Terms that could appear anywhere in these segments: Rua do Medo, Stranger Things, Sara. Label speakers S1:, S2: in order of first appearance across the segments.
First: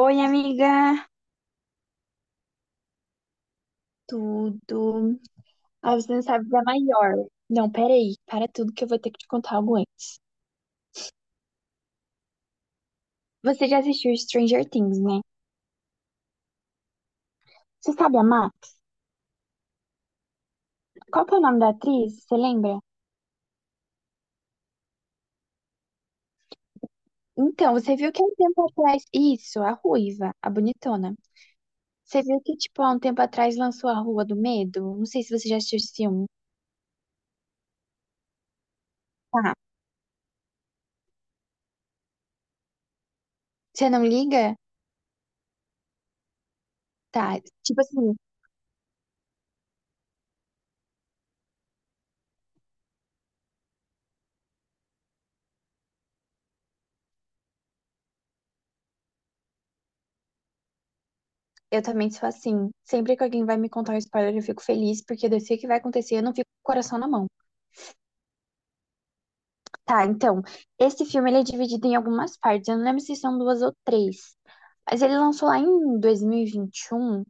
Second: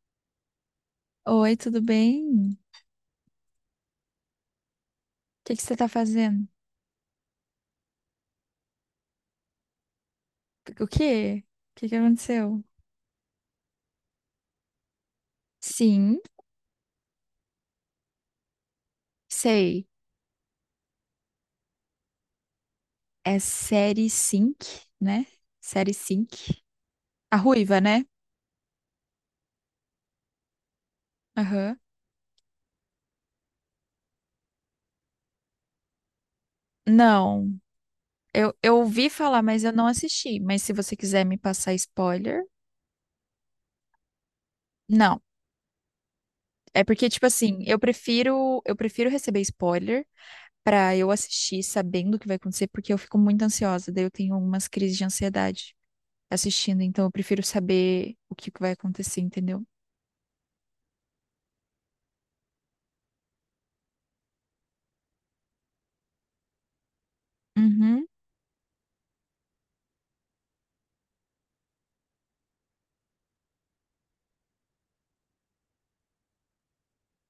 S1: Oi, amiga.
S2: Oi, tudo bem? O
S1: Tudo.
S2: que que você tá
S1: Ah, você não
S2: fazendo?
S1: sabe da maior. Não, peraí. Para tudo que eu vou ter que te contar algo antes.
S2: O quê? O que que aconteceu?
S1: Você já assistiu Stranger Things, né?
S2: Sim,
S1: Você sabe a Max?
S2: sei.
S1: Qual que é o nome da atriz? Você lembra?
S2: É série cinco, né? Série cinco. A
S1: Então,
S2: ruiva,
S1: você
S2: né?
S1: viu que há um tempo atrás. Isso, a ruiva, a bonitona.
S2: Aham.
S1: Você viu que, tipo, há um tempo atrás lançou a Rua do Medo? Não sei se você já assistiu esse filme.
S2: Não, eu ouvi falar,
S1: Tá.
S2: mas eu não assisti. Mas se você quiser me passar spoiler,
S1: Você não liga?
S2: não. É porque, tipo
S1: Tá.
S2: assim, eu
S1: Tipo assim,
S2: prefiro, eu prefiro receber spoiler pra eu assistir sabendo o que vai acontecer, porque eu fico muito ansiosa, daí eu tenho algumas crises de ansiedade. Assistindo, então eu prefiro saber o que que vai acontecer, entendeu?
S1: eu também sou assim. Sempre que alguém vai me contar um spoiler, eu fico feliz, porque eu sei o que vai acontecer, eu não fico com o coração na mão.
S2: Uhum.
S1: Tá, então, esse filme ele é dividido em algumas partes. Eu não lembro se são duas ou três. Mas ele lançou lá em 2021. E vinte e um.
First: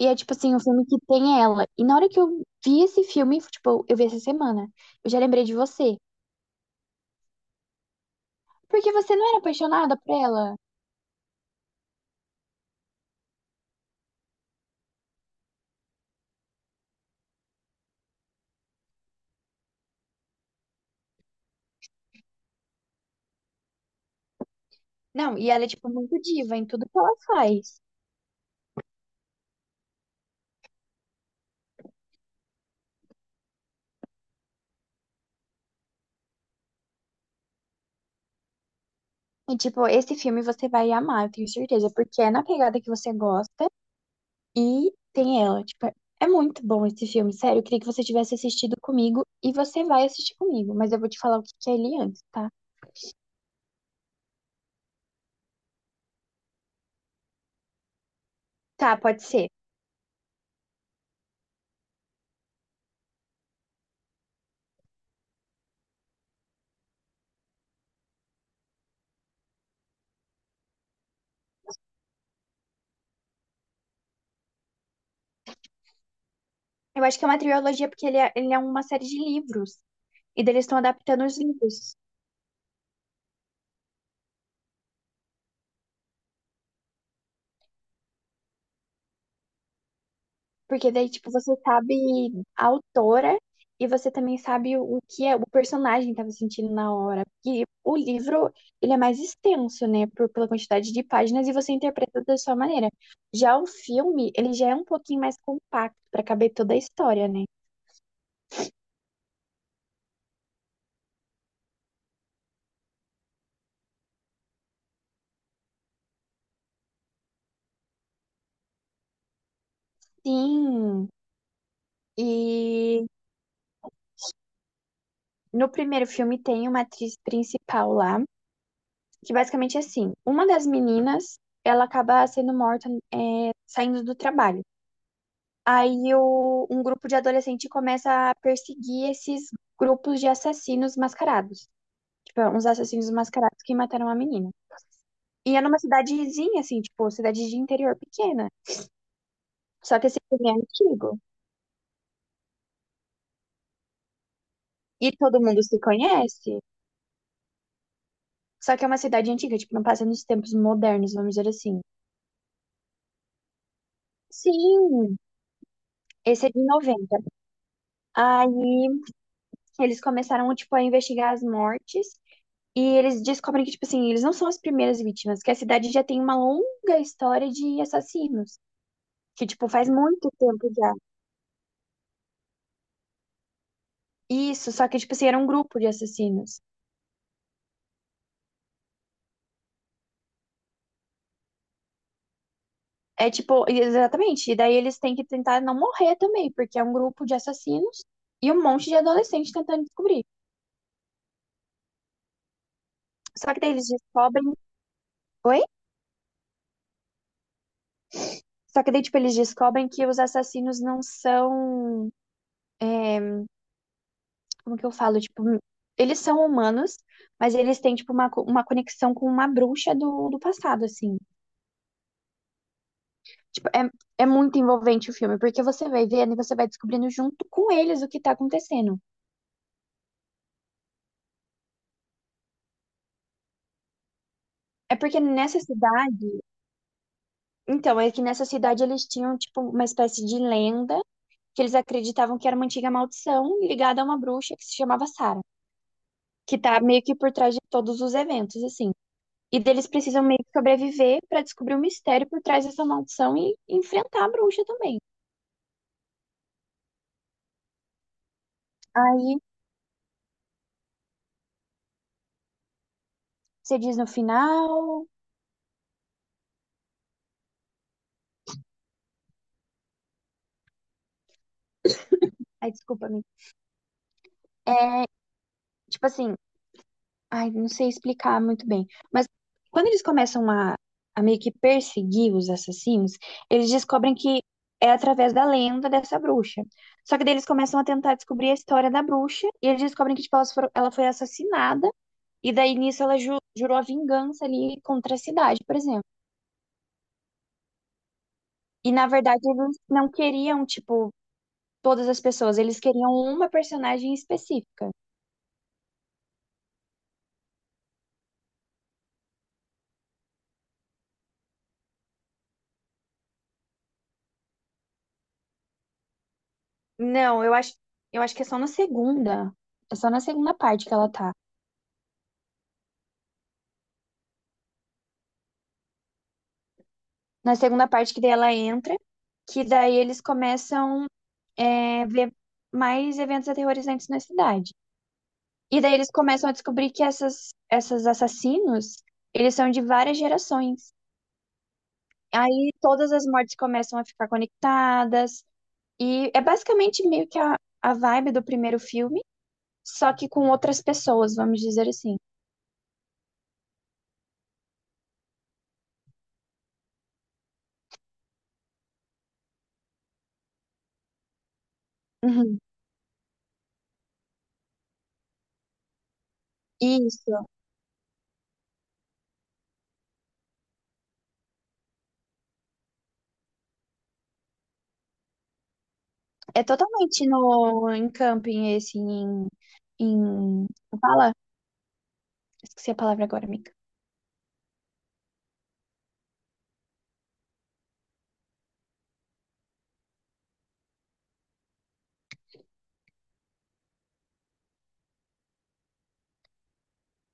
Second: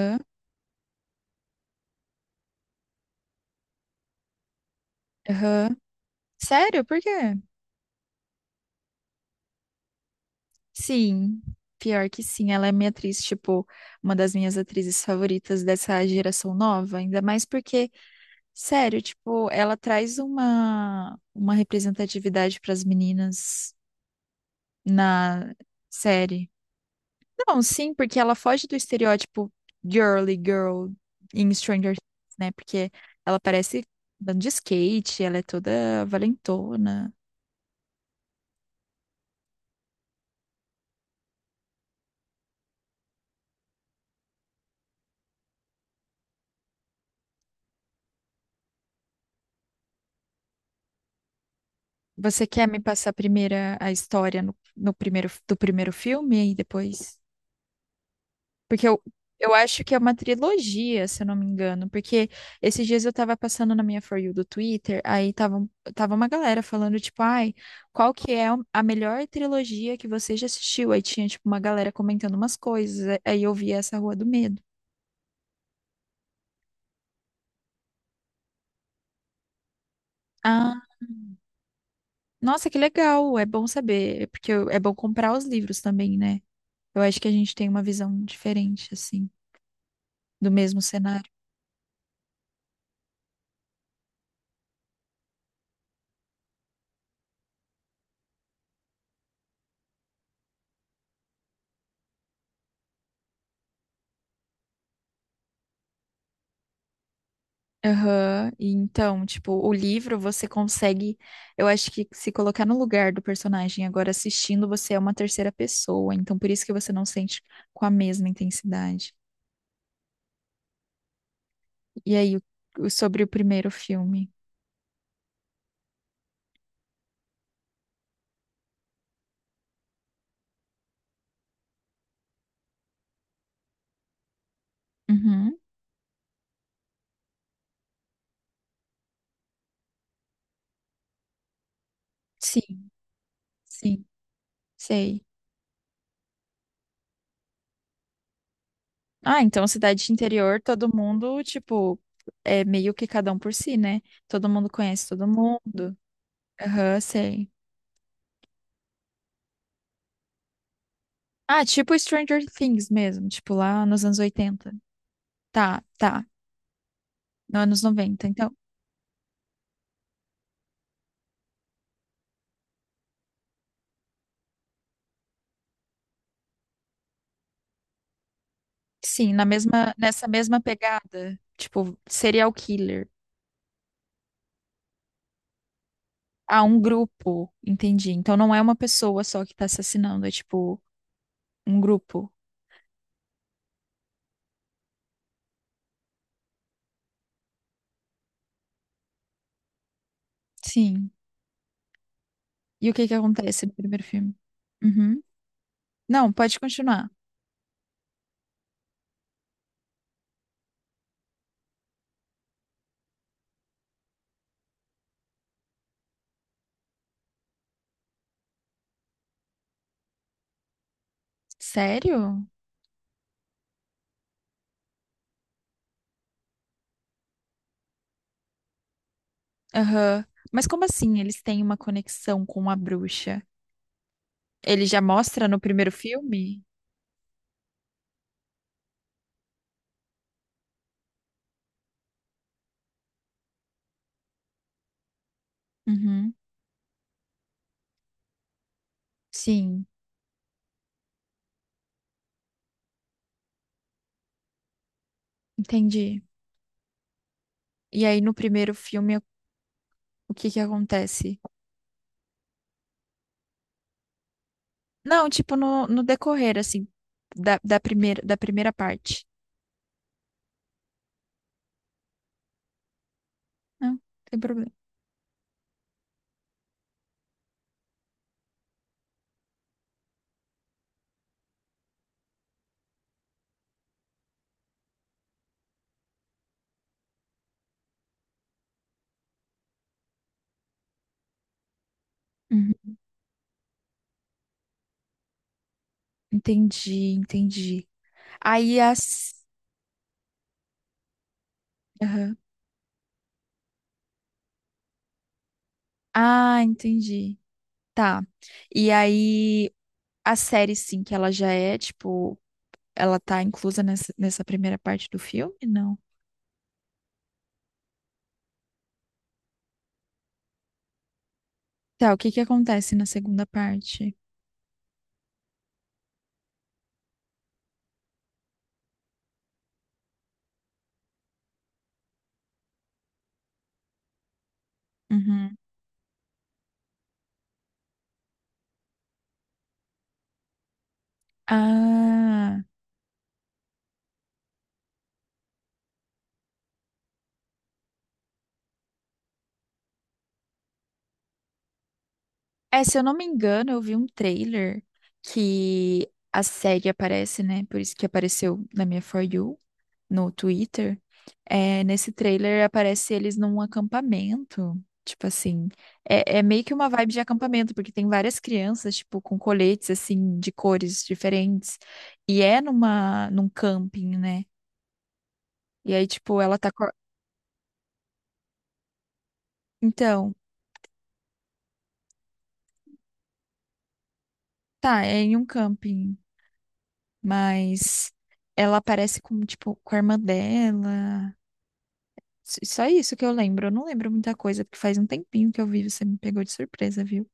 S1: E é tipo assim, um filme que tem ela. E na hora que eu vi esse filme, tipo, eu vi essa semana, eu já lembrei de
S2: aham.
S1: você.
S2: Sério? Por quê?
S1: Porque você não era apaixonada por ela?
S2: Sim, pior que sim. Ela é minha atriz, tipo, uma das minhas atrizes favoritas dessa geração nova. Ainda mais porque, sério, tipo, ela traz uma representatividade para as meninas
S1: Não, e
S2: na
S1: ela é, tipo, muito
S2: série.
S1: diva em tudo que ela
S2: Não,
S1: faz.
S2: sim, porque ela foge do estereótipo girly girl em Stranger Things, né? Porque ela parece andando de skate, ela é toda valentona.
S1: E, tipo, esse filme você vai amar, eu tenho certeza, porque é na pegada que você gosta. E tem ela. Tipo, é muito bom esse filme, sério. Eu queria que você tivesse assistido comigo e você vai assistir comigo, mas eu vou te falar o que que é ele antes,
S2: Você
S1: tá?
S2: quer me passar primeiro a história no, no primeiro, do primeiro filme e depois? Porque
S1: Tá,
S2: eu,
S1: pode ser.
S2: eu acho que é uma trilogia, se eu não me engano. Porque esses dias eu tava passando na minha For You do Twitter, aí tava uma galera falando, tipo, ai, qual que é a melhor trilogia que você já assistiu? Aí tinha, tipo, uma galera comentando umas coisas. Aí eu vi essa Rua do Medo.
S1: Eu acho que é uma trilogia porque ele é uma série de livros e daí eles estão
S2: Ah,
S1: adaptando os livros.
S2: nossa, que legal! É bom saber, porque eu- é bom comprar os livros também, né? Eu acho que a gente tem uma visão diferente, assim, do mesmo
S1: Porque daí,
S2: cenário.
S1: tipo, você sabe a autora e você também sabe o que é, o personagem estava sentindo na hora. Porque o livro, ele é mais extenso, né, por, pela quantidade de páginas e você interpreta da sua maneira. Já o filme, ele já é um pouquinho mais compacto para caber toda a história, né?
S2: Aham. E então, tipo, o livro você consegue, eu acho que se colocar no lugar do personagem. Agora assistindo, você é uma terceira pessoa, então por isso que você não sente com a mesma intensidade.
S1: Sim.
S2: E aí,
S1: E
S2: sobre o primeiro filme?
S1: no primeiro filme tem uma atriz principal lá, que basicamente é assim, uma das meninas, ela acaba sendo morta, é, saindo do trabalho.
S2: Uhum.
S1: Aí o- um grupo de adolescente começa a perseguir esses grupos de assassinos mascarados. Tipo, uns
S2: Sim,
S1: assassinos mascarados que
S2: sim,
S1: mataram uma menina.
S2: sei.
S1: E é numa cidadezinha, assim, tipo, cidade de interior pequena.
S2: Ah, então
S1: Só
S2: cidade
S1: que
S2: de
S1: esse filme é
S2: interior, todo
S1: antigo.
S2: mundo, tipo, é meio que cada um por si, né? Todo mundo
S1: E
S2: conhece todo
S1: todo mundo se
S2: mundo.
S1: conhece.
S2: Aham, sei.
S1: Só que é uma cidade antiga, tipo, não passa nos tempos modernos, vamos dizer
S2: Ah,
S1: assim.
S2: tipo Stranger Things mesmo, tipo lá nos anos oitenta.
S1: Sim,
S2: Tá, tá.
S1: esse é de 90.
S2: No anos noventa. Então,
S1: Aí eles começaram, tipo, a investigar as mortes. E eles descobrem que, tipo assim, eles não são as primeiras vítimas, que a cidade já tem uma longa história de assassinos.
S2: sim, na
S1: Que, tipo, faz
S2: mesma, nessa
S1: muito
S2: mesma
S1: tempo já.
S2: pegada, tipo, serial killer.
S1: Isso, só que, tipo assim, era um grupo de assassinos.
S2: Ah, um grupo, entendi. Então não é uma pessoa só que tá assassinando, é tipo um grupo.
S1: É tipo, exatamente. E daí eles têm que tentar não morrer também, porque é um grupo de assassinos e um monte de adolescentes tentando descobrir.
S2: Sim. E o que que
S1: Só que
S2: acontece
S1: daí
S2: no
S1: eles
S2: primeiro filme?
S1: descobrem.
S2: Uhum.
S1: Oi?
S2: Não, pode continuar.
S1: Só que daí, tipo, eles descobrem que os assassinos não são. É, como que eu falo? Tipo, eles são humanos, mas eles têm, tipo, uma, co- uma conexão com uma bruxa do passado, assim.
S2: Sério?
S1: Tipo, é muito envolvente o filme, porque você vai vendo e você vai descobrindo junto com eles o que tá acontecendo.
S2: Aham. Mas como assim eles têm uma conexão com a bruxa? Ele
S1: É
S2: já
S1: porque
S2: mostra no
S1: nessa
S2: primeiro
S1: cidade.
S2: filme?
S1: Então, é que nessa cidade eles tinham, tipo, uma espécie de lenda que eles acreditavam que era uma antiga maldição ligada a uma bruxa que se chamava Sara,
S2: Uhum.
S1: que tá meio que por trás de todos os eventos, assim. E
S2: Sim,
S1: deles precisam meio que sobreviver para descobrir o mistério por trás dessa maldição e enfrentar a bruxa também.
S2: entendi. E aí no primeiro filme,
S1: Aí
S2: o que que acontece?
S1: você diz no final.
S2: Não, tipo, no, no decorrer, assim, da primeira parte.
S1: Ai, desculpa-me.
S2: Não, não tem problema.
S1: É, tipo assim, ai, não sei explicar muito bem. Mas quando eles começam a meio que perseguir os assassinos, eles descobrem que é através da lenda dessa bruxa. Só que daí eles começam a tentar descobrir a história da bruxa e eles descobrem que tipo, elas foram- ela foi assassinada e daí
S2: Uhum.
S1: nisso ela ju- jurou a vingança ali contra a cidade, por exemplo.
S2: Entendi, entendi. Aí
S1: E na
S2: as.
S1: verdade eles não queriam, tipo, todas as
S2: Aham.
S1: pessoas, eles queriam uma personagem específica.
S2: Ah, entendi. Tá. E aí a série, sim, que ela já é, tipo, ela tá inclusa nessa primeira parte do filme? Não.
S1: Não, eu acho que é só na segunda. É só na segunda parte que ela tá.
S2: Tá, o que que acontece na segunda parte?
S1: Na segunda parte que daí ela entra, que daí eles começam é, ver mais eventos aterrorizantes na cidade.
S2: Uhum.
S1: E daí eles começam a descobrir que essas assassinos, eles são de várias gerações.
S2: Ah.
S1: Aí todas as mortes começam a ficar conectadas. E é basicamente meio que a vibe do primeiro filme só que com outras pessoas, vamos dizer assim.
S2: É, se eu não me engano, eu vi um trailer que a série aparece, né? Por isso que apareceu na minha For You, no Twitter. É, nesse
S1: Uhum.
S2: trailer aparece eles num acampamento. Tipo assim, é, meio que uma vibe de
S1: Isso.
S2: acampamento, porque tem várias crianças, tipo, com coletes, assim, de cores diferentes. E é numa, num camping, né? E aí, tipo,
S1: É totalmente no, em camping, esse, em,
S2: Então,
S1: em... Fala? Esqueci a palavra agora, amiga.
S2: tá, é em um camping, mas ela aparece com, tipo, com a irmã dela. Só isso que eu lembro. Eu não lembro muita coisa, porque faz um tempinho que eu vi, você me pegou de surpresa, viu?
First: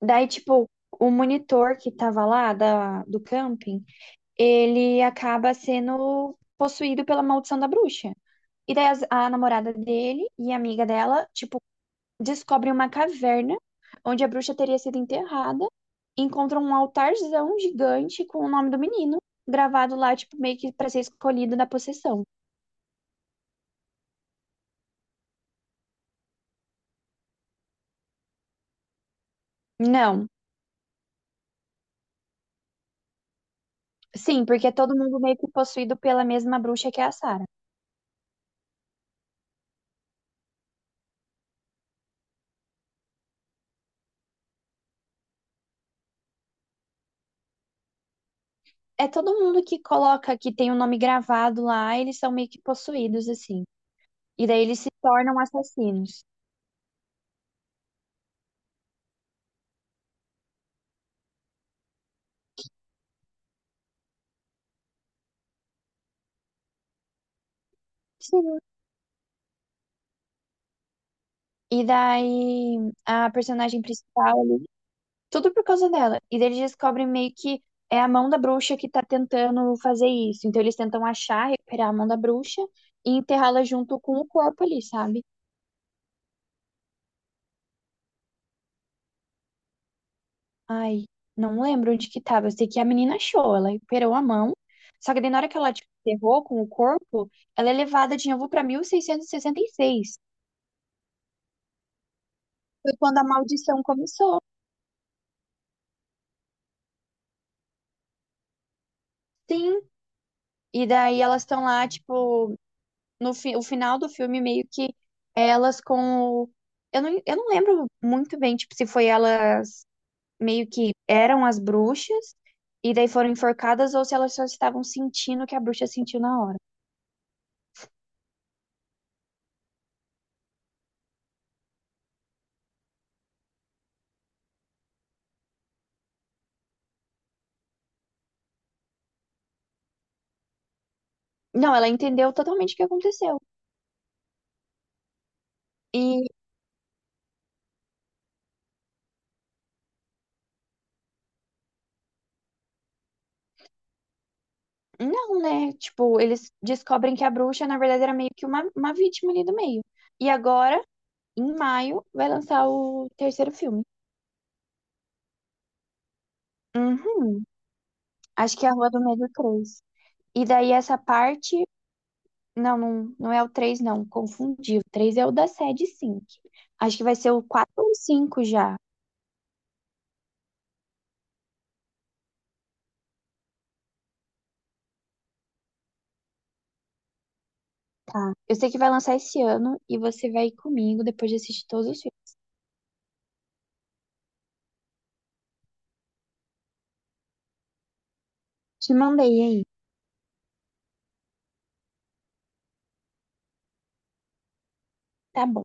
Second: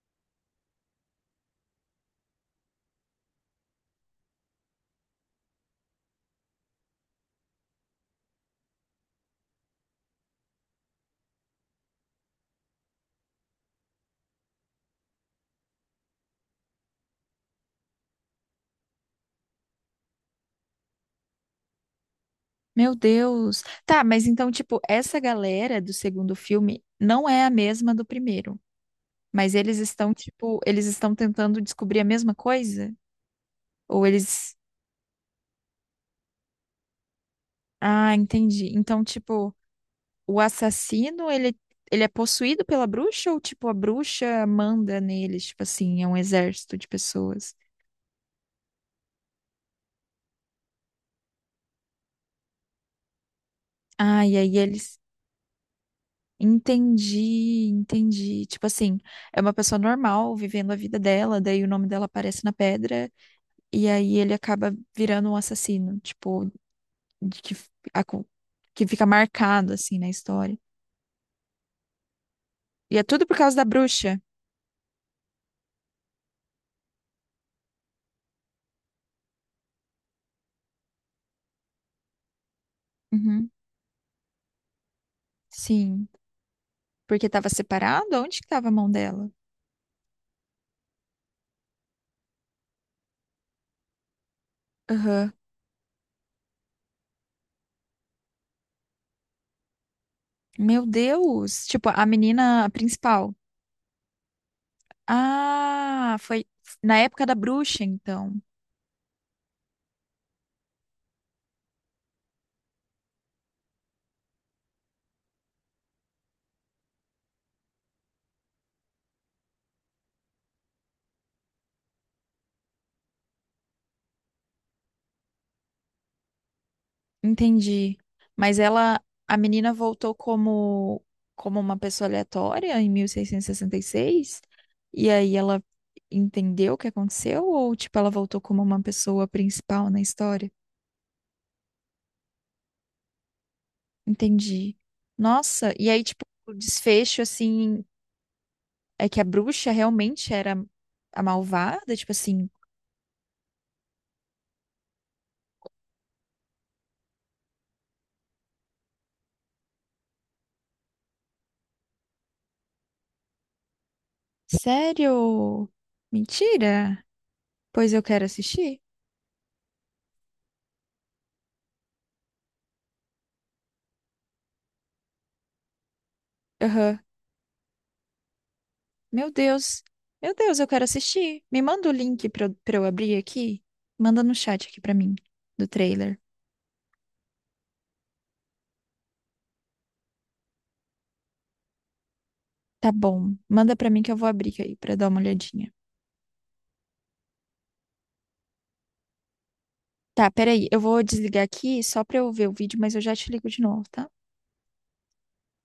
S1: Daí, tipo, o monitor que tava lá da, do camping, ele acaba sendo possuído pela maldição da bruxa. E daí as- a namorada dele e a amiga dela, tipo, descobrem uma caverna onde a bruxa teria sido enterrada, encontram um altarzão gigante com o nome do menino gravado lá, tipo, meio que para ser escolhido da possessão.
S2: Meu Deus. Tá, mas então, tipo, essa galera do segundo filme não é a mesma do primeiro. Mas eles estão,
S1: Não,
S2: tipo, eles estão tentando descobrir a mesma coisa? Ou
S1: sim,
S2: eles.
S1: porque é todo mundo meio que possuído pela mesma bruxa que é a Sarah.
S2: Ah, entendi. O assassino, ele é possuído pela bruxa ou, tipo, a bruxa manda neles? Tipo assim, é um exército de pessoas.
S1: É todo mundo que coloca que tem o nome gravado lá, eles são meio que possuídos, assim.
S2: Ah, e
S1: E
S2: aí
S1: daí eles se
S2: eles.
S1: tornam assassinos.
S2: Entendi, entendi. Tipo assim, é uma pessoa normal vivendo a vida dela, daí o nome dela aparece na pedra, e aí ele acaba virando um assassino, tipo, de que, f- a co-
S1: Sim.
S2: que fica marcado, assim, na história.
S1: E daí
S2: E é tudo
S1: a
S2: por causa da
S1: personagem
S2: bruxa.
S1: principal, tudo por causa dela. E daí eles descobrem meio que é a mão da bruxa que tá tentando fazer isso. Então eles tentam achar, recuperar a mão da bruxa e
S2: Uhum,
S1: enterrá-la junto com o corpo ali, sabe?
S2: sim. Porque tava separado? Onde que tava a mão dela?
S1: Ai, não lembro onde que tava. Eu sei que a menina achou, ela recuperou a mão. Só que daí
S2: Aham.
S1: na hora que ela tipo, enterrou com o corpo, ela é levada de novo pra 1666.
S2: Meu Deus! Tipo, a menina
S1: Foi quando a
S2: principal.
S1: maldição começou.
S2: Ah, foi na época da bruxa, então.
S1: Sim. E daí elas estão lá, tipo, no fi- o final do filme, meio que elas com o. Eu não lembro muito bem, tipo, se foi elas meio que eram as bruxas e daí foram enforcadas ou se elas só estavam sentindo o que a bruxa sentiu na hora.
S2: Entendi. Mas ela, a menina voltou como uma pessoa aleatória em 1666? E sessenta e seis? E aí ela entendeu o que aconteceu ou tipo ela voltou como uma pessoa principal na história?
S1: Não, ela entendeu totalmente o que aconteceu.
S2: Entendi. Nossa, e aí tipo
S1: E
S2: o desfecho assim é que a bruxa realmente era a malvada, tipo assim.
S1: não, né? Tipo, eles descobrem que a bruxa, na verdade, era meio que uma vítima ali do meio. E agora, em maio, vai lançar o terceiro filme.
S2: Sério? Mentira?
S1: Uhum.
S2: Pois eu quero
S1: Acho que é a
S2: assistir?
S1: Rua do Medo três. E daí essa parte não é o 3 não. Confundi. O 3 é o da sede 5. Acho
S2: Aham.
S1: que vai ser o 4 ou o 5 já.
S2: Meu Deus. Meu Deus, eu quero assistir. Me manda o link pra eu abrir aqui. Manda no chat aqui pra mim, do trailer.
S1: Tá. Eu sei que vai lançar esse ano e você vai ir comigo depois de assistir todos os filmes.
S2: Tá bom. Manda pra mim que eu vou abrir aí pra dar uma olhadinha.
S1: Te mandei aí.
S2: Tá, peraí. Eu vou desligar aqui só pra eu ver o vídeo, mas eu já te ligo de novo, tá?
S1: Tá bom.